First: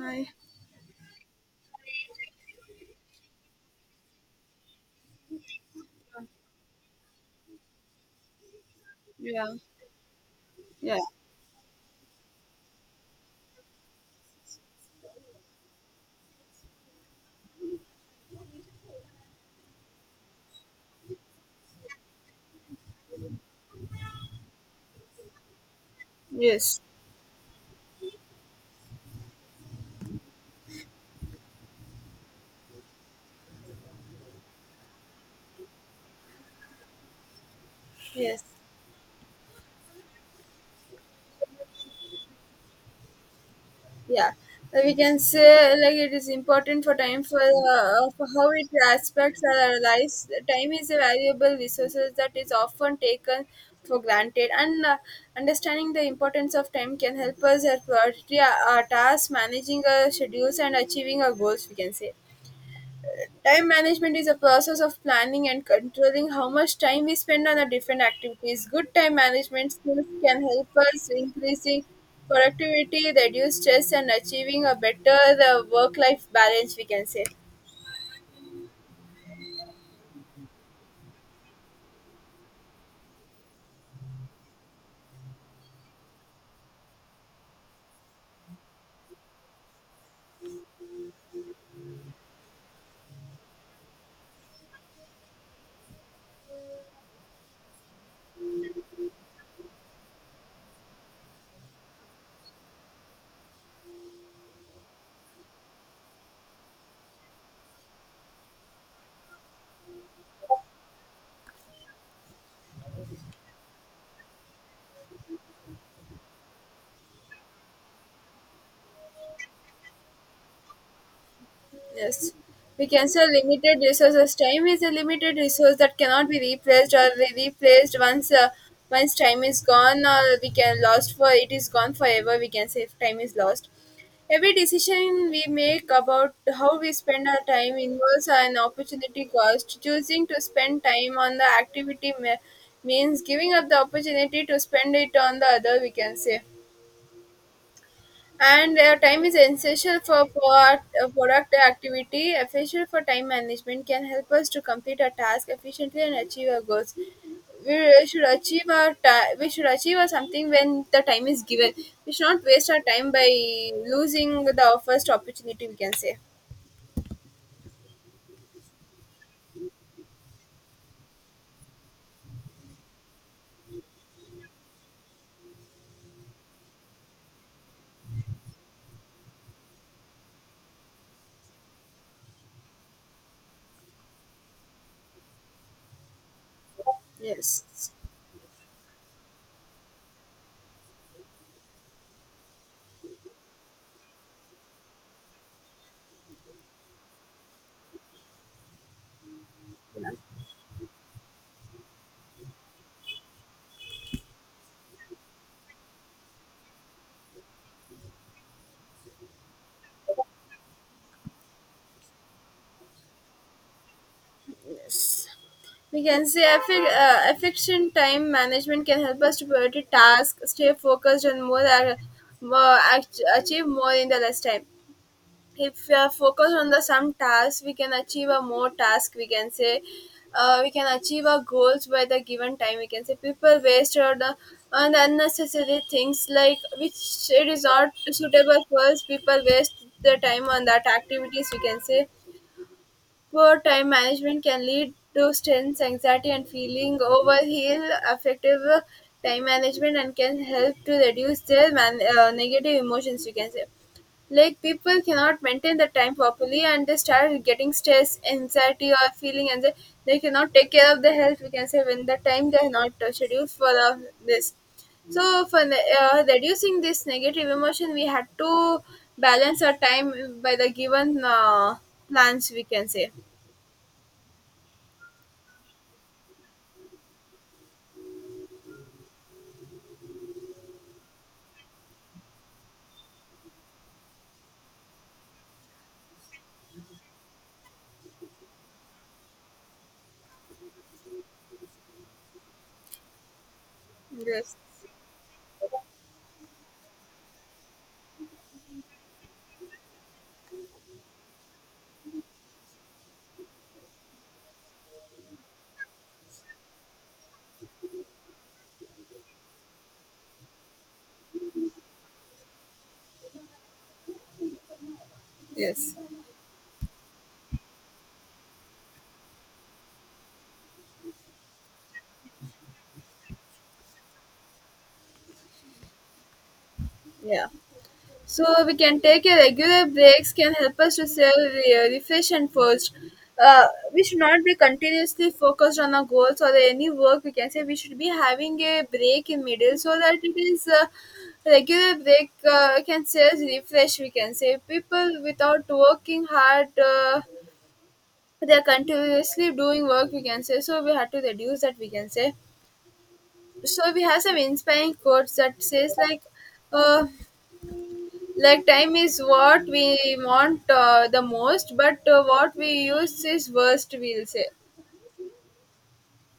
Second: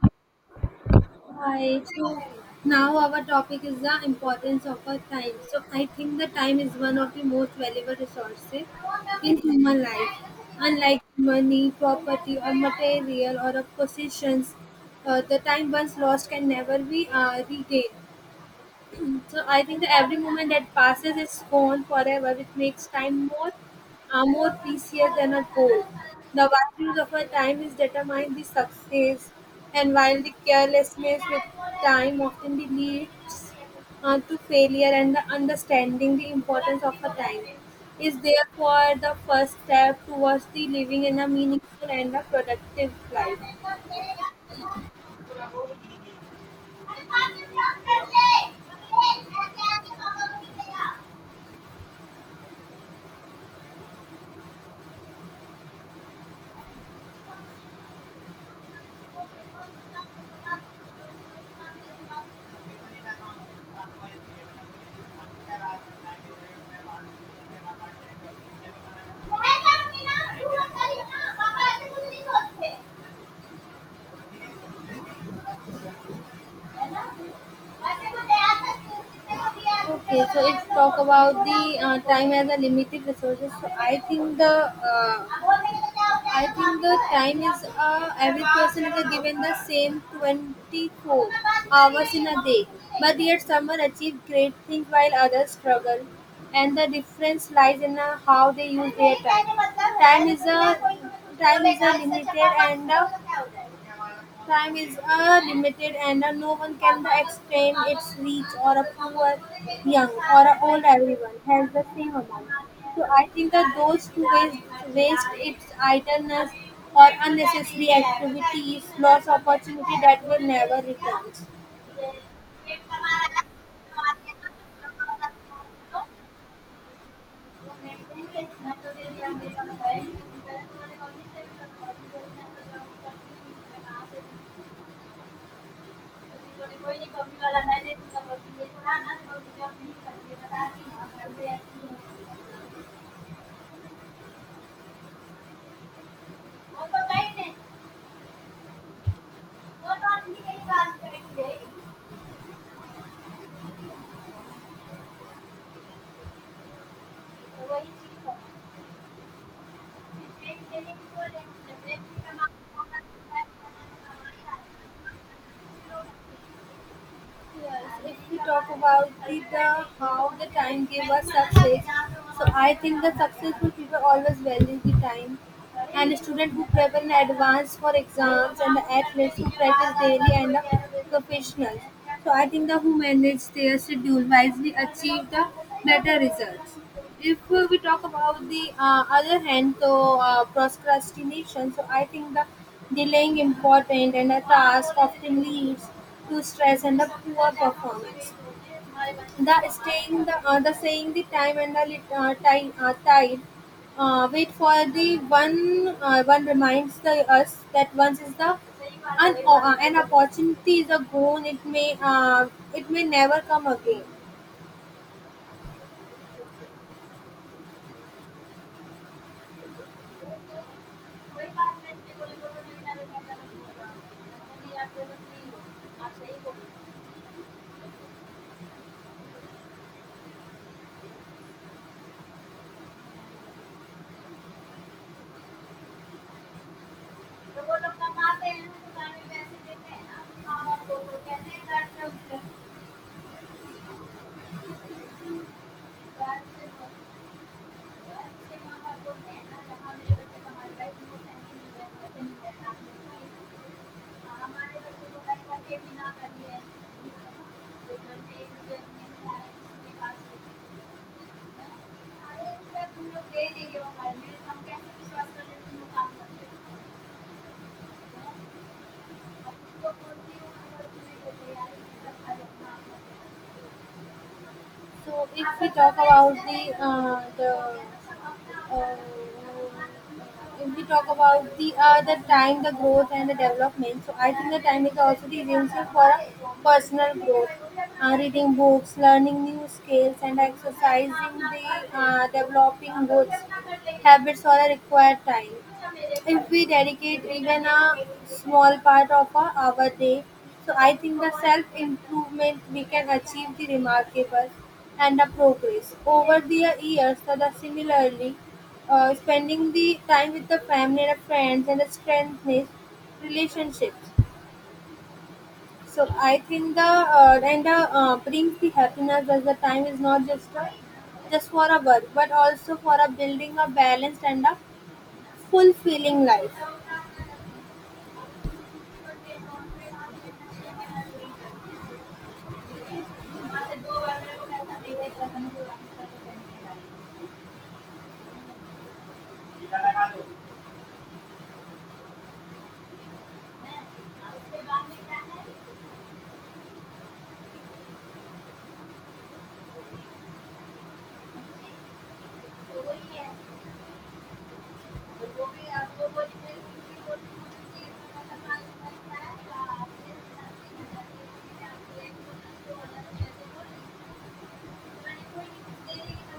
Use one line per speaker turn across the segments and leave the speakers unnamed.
Hi.
Hi. So now our topic is the importance of our time. So I think the time is one of the most valuable resources in
Yeah.
human life.
Yeah.
Unlike money, property, or material or of possessions, the time once lost can never be regained. So I think that every moment that passes is gone forever, which makes time more, more precious than a goal. The
Yes.
values of our time is determined by success, and while the carelessness with time often leads to failure, and the understanding the importance of a time is
Yes,
therefore the first step towards the living in a meaningful and a productive life.
yeah. We can say like it is important for time for how it aspects our lives. Time is a valuable resource that is often taken for granted, and understanding the importance of time can help us at priority our tasks, managing our schedules, and achieving our goals, we can say. Time management is a process of planning and controlling how much time we spend on the different activities. Good time management skills can help us increasing productivity, reduce stress, and achieving a better work life balance, we can say.
Okay, so if talk about the time as a limited resources, so uh, I think the time is every person is given the same 24 hours in a day, but yet some are achieve great things while others struggle, and the difference lies in how they use their time. Time is a Time is a limited and Time is limited and no one can extend its reach or a poor, young or a old everyone has the same amount. So I think that those who waste its idleness or unnecessary activities lost opportunity that will never return.
Yes, we can say limited resources. Time is a limited resource that cannot be replaced or replaced once, once time is gone or we can lost for it is gone forever, we can say, if time is lost. Every decision we make about how we spend our time involves an opportunity cost. Choosing to spend time on the activity means giving up the opportunity to spend it on the other, we can say. And time is essential for product activity. Efficient for time management can help us to complete our task efficiently and achieve our goals. We should achieve our we should achieve our something when the time is given. We should not waste our time by losing the first opportunity, we can say.
Yes, if we talk about the how the time gave us success, so I think the successful people always value the time. And a student who prepare in advance for exams and the athletes who practice daily and the professionals. So I think the who manage their schedule wisely achieve the better results. If we
Yes,
talk about the other hand, so procrastination, so I think the delaying important and a task often leads to stress and the poor performance. The saying the time and the time tide. Wait for the one reminds the us that once is the an opportunity is a gone, it may never come again.
yes, we can say efficient time management can help us to prioritize tasks, stay focused, and more achieve more in the less time. If we are focused on the some tasks, we can achieve a more task, we can say. We can achieve our goals by the given time, we can say. People waste or the on the unnecessary things, like which it is not suitable for us. People waste their time on that activities, we can say. Poor time management can lead to stress, anxiety and feeling overheal. Effective time management and can help to reduce negative emotions, we can say. Like people cannot maintain the time properly and they start getting stress, anxiety or feeling, and they cannot take care of their health, we can say, when the time they are not scheduled for this. So for reducing this negative emotion, we had to balance our time by the given plans, we can say.
So if we talk about the uh, if we talk about the time, the growth and the development, so I think the time is also the essential for a personal growth. Reading books, learning new skills, and exercising the developing good habits
Yes.
are a required time. If we dedicate even a small part of our day, so I think the self-improvement we can achieve the remarkable and the progress. Over the years, so the similarly, spending the time with the family and the friends and the strengthening relationships.
Yes.
So I think the and the brings the happiness as the time is not just just for a work, but also for a building a balanced and a fulfilling life.
Yeah. So we can take a regular breaks can help us to refresh and first. Uh, we should not be continuously focused on our goals or any work, we can say. We should be having a break in middle, so that it is a regular break, can say as refresh, we can say. People without working hard, they are continuously doing work, we can say. So we had to reduce that, we can say. So we have some inspiring quotes that says like, uh, like, time is what we want the most, but what we use is worst, we'll say.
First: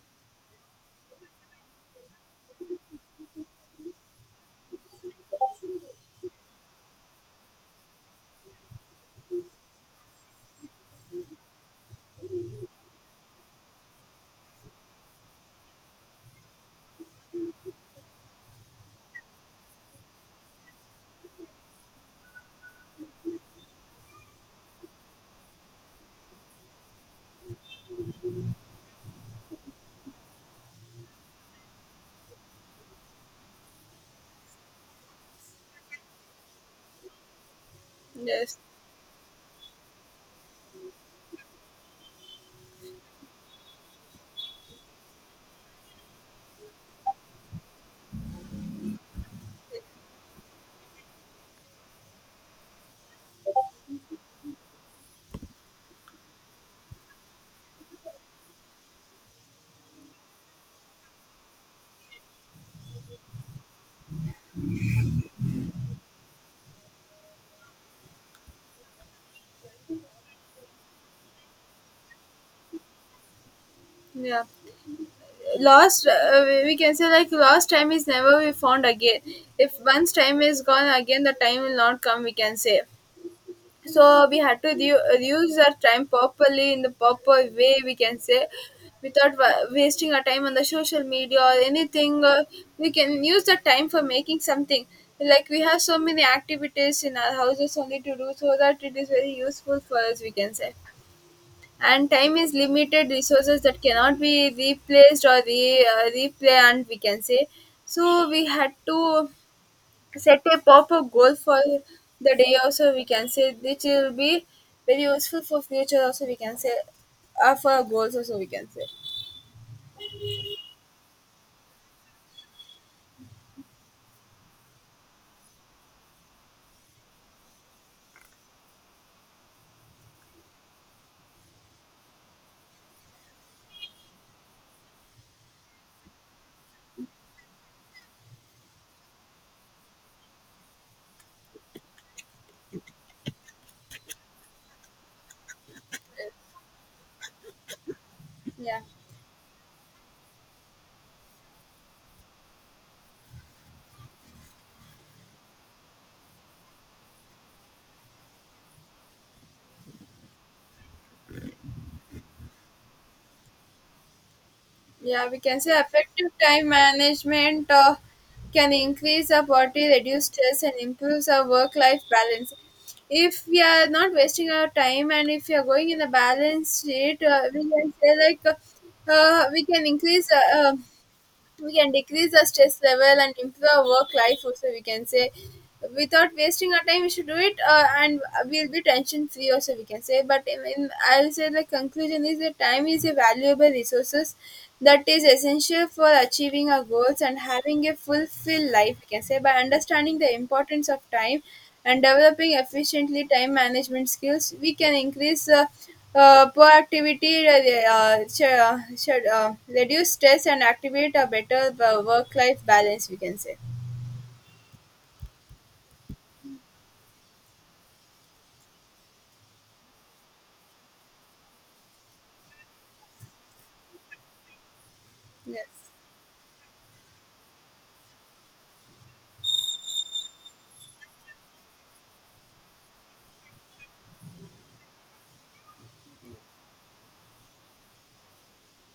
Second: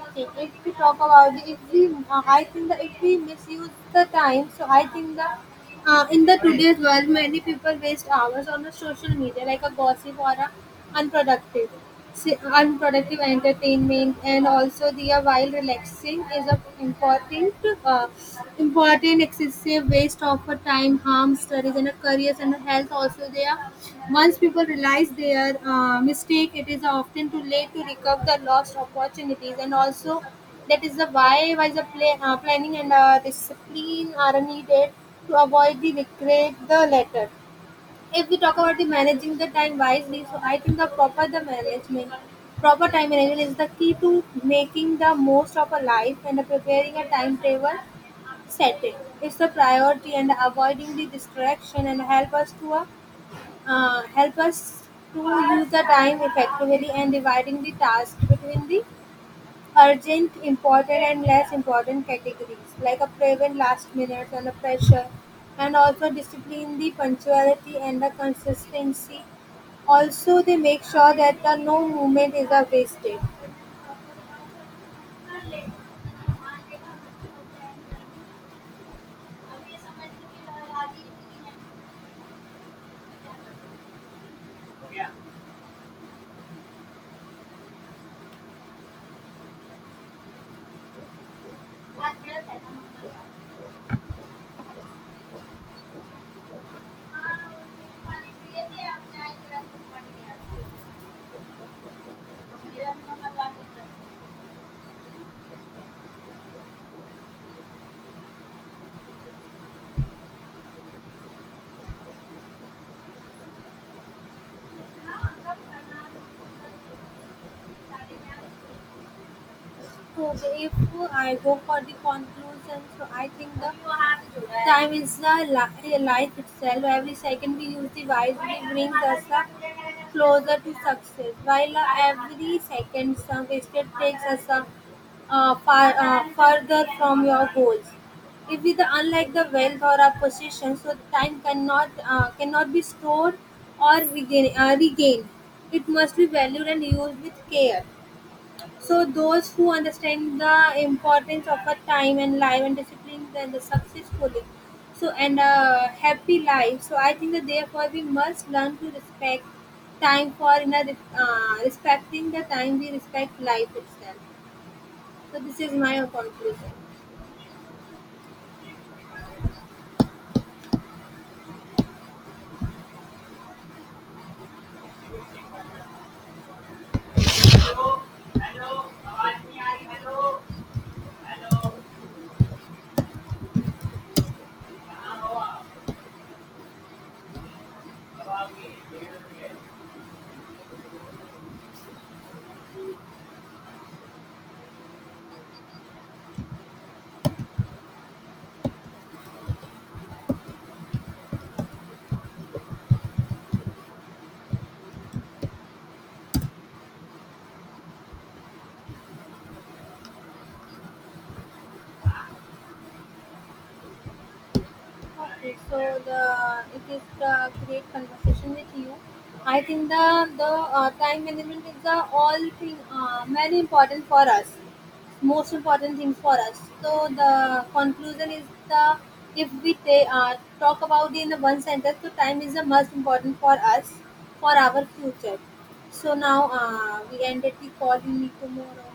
Okay, if we talk about the if we I think that if we misuse the time, so I think that in the today's world, many people waste hours on the social media, like a gossip or a unproductive unproductive entertainment and also the while relaxing is a important uh, important excessive waste of a time harm studies and a careers and a health also there. Once people realize their mistake, it is often too late to recover the lost opportunities, and also that is the why the planning and discipline are needed to avoid the regret the latter. If we talk
Yes.
about the managing the time wisely, so I think the proper time management is the key to making the most of a life and preparing a timetable, setting it's the priority and avoiding the distraction and help us to use the time effectively and dividing the task between the urgent, important and less important categories, like a prevent last minutes and the pressure, and also discipline the punctuality and the consistency. Also, they make sure that the no movement is a wasted.
Yeah. Lost, we can say, like, lost time is never be found again. If once time is gone, again the time will not come, we can say. So we had to use our time properly in the proper way, we can say, without wasting our time on the social media or anything. We can use the time for making something, like we have so many activities in our houses only to do, so that it is very useful for us, we can say. And time is limited resources that cannot be replaced or replay, we can say. So we had to set a pop up goal for the day also, we can say, which will be very useful for future also, we can say, for our goals also, we can say.
So if I go for the conclusion, so I think the time is the life itself. Every second we use the wisely brings us the closer to success, while every second wasted takes us far, further from your goals. If we, unlike the wealth or a possession, so time cannot cannot be stored or regained. It must be valued and used with care.
Yeah.
So those who understand the importance of a time and life and discipline then the successfully. So and a happy life. So I think that therefore we must learn to respect time, for in a respecting the time we respect life itself.
Yeah, we
So this
can say
is my
effective time
conclusion.
management can increase our body, reduce stress and improves our work life balance. If we are not wasting our time and if we are going in a balanced state, we can say, like, we can increase, we can decrease our stress level and improve our work life also, we can say. Without wasting our time, we should do it, and we'll be tension free also, we can say. But I'll say the conclusion is that time is a valuable resources that is essential for achieving our goals and having a fulfilled life, we can say. By understanding the importance of time and developing efficiently time management skills, we can increase, proactivity, should, reduce stress and activate a better work life balance, we can say.
Okay, so the it is the great conversation with you. I think the time management is the all thing very important for us, most
Yes.
important things for us. So the conclusion is the if we talk about in one sentence, so time is the most important for us for our future. So now we ended the call. We meet tomorrow.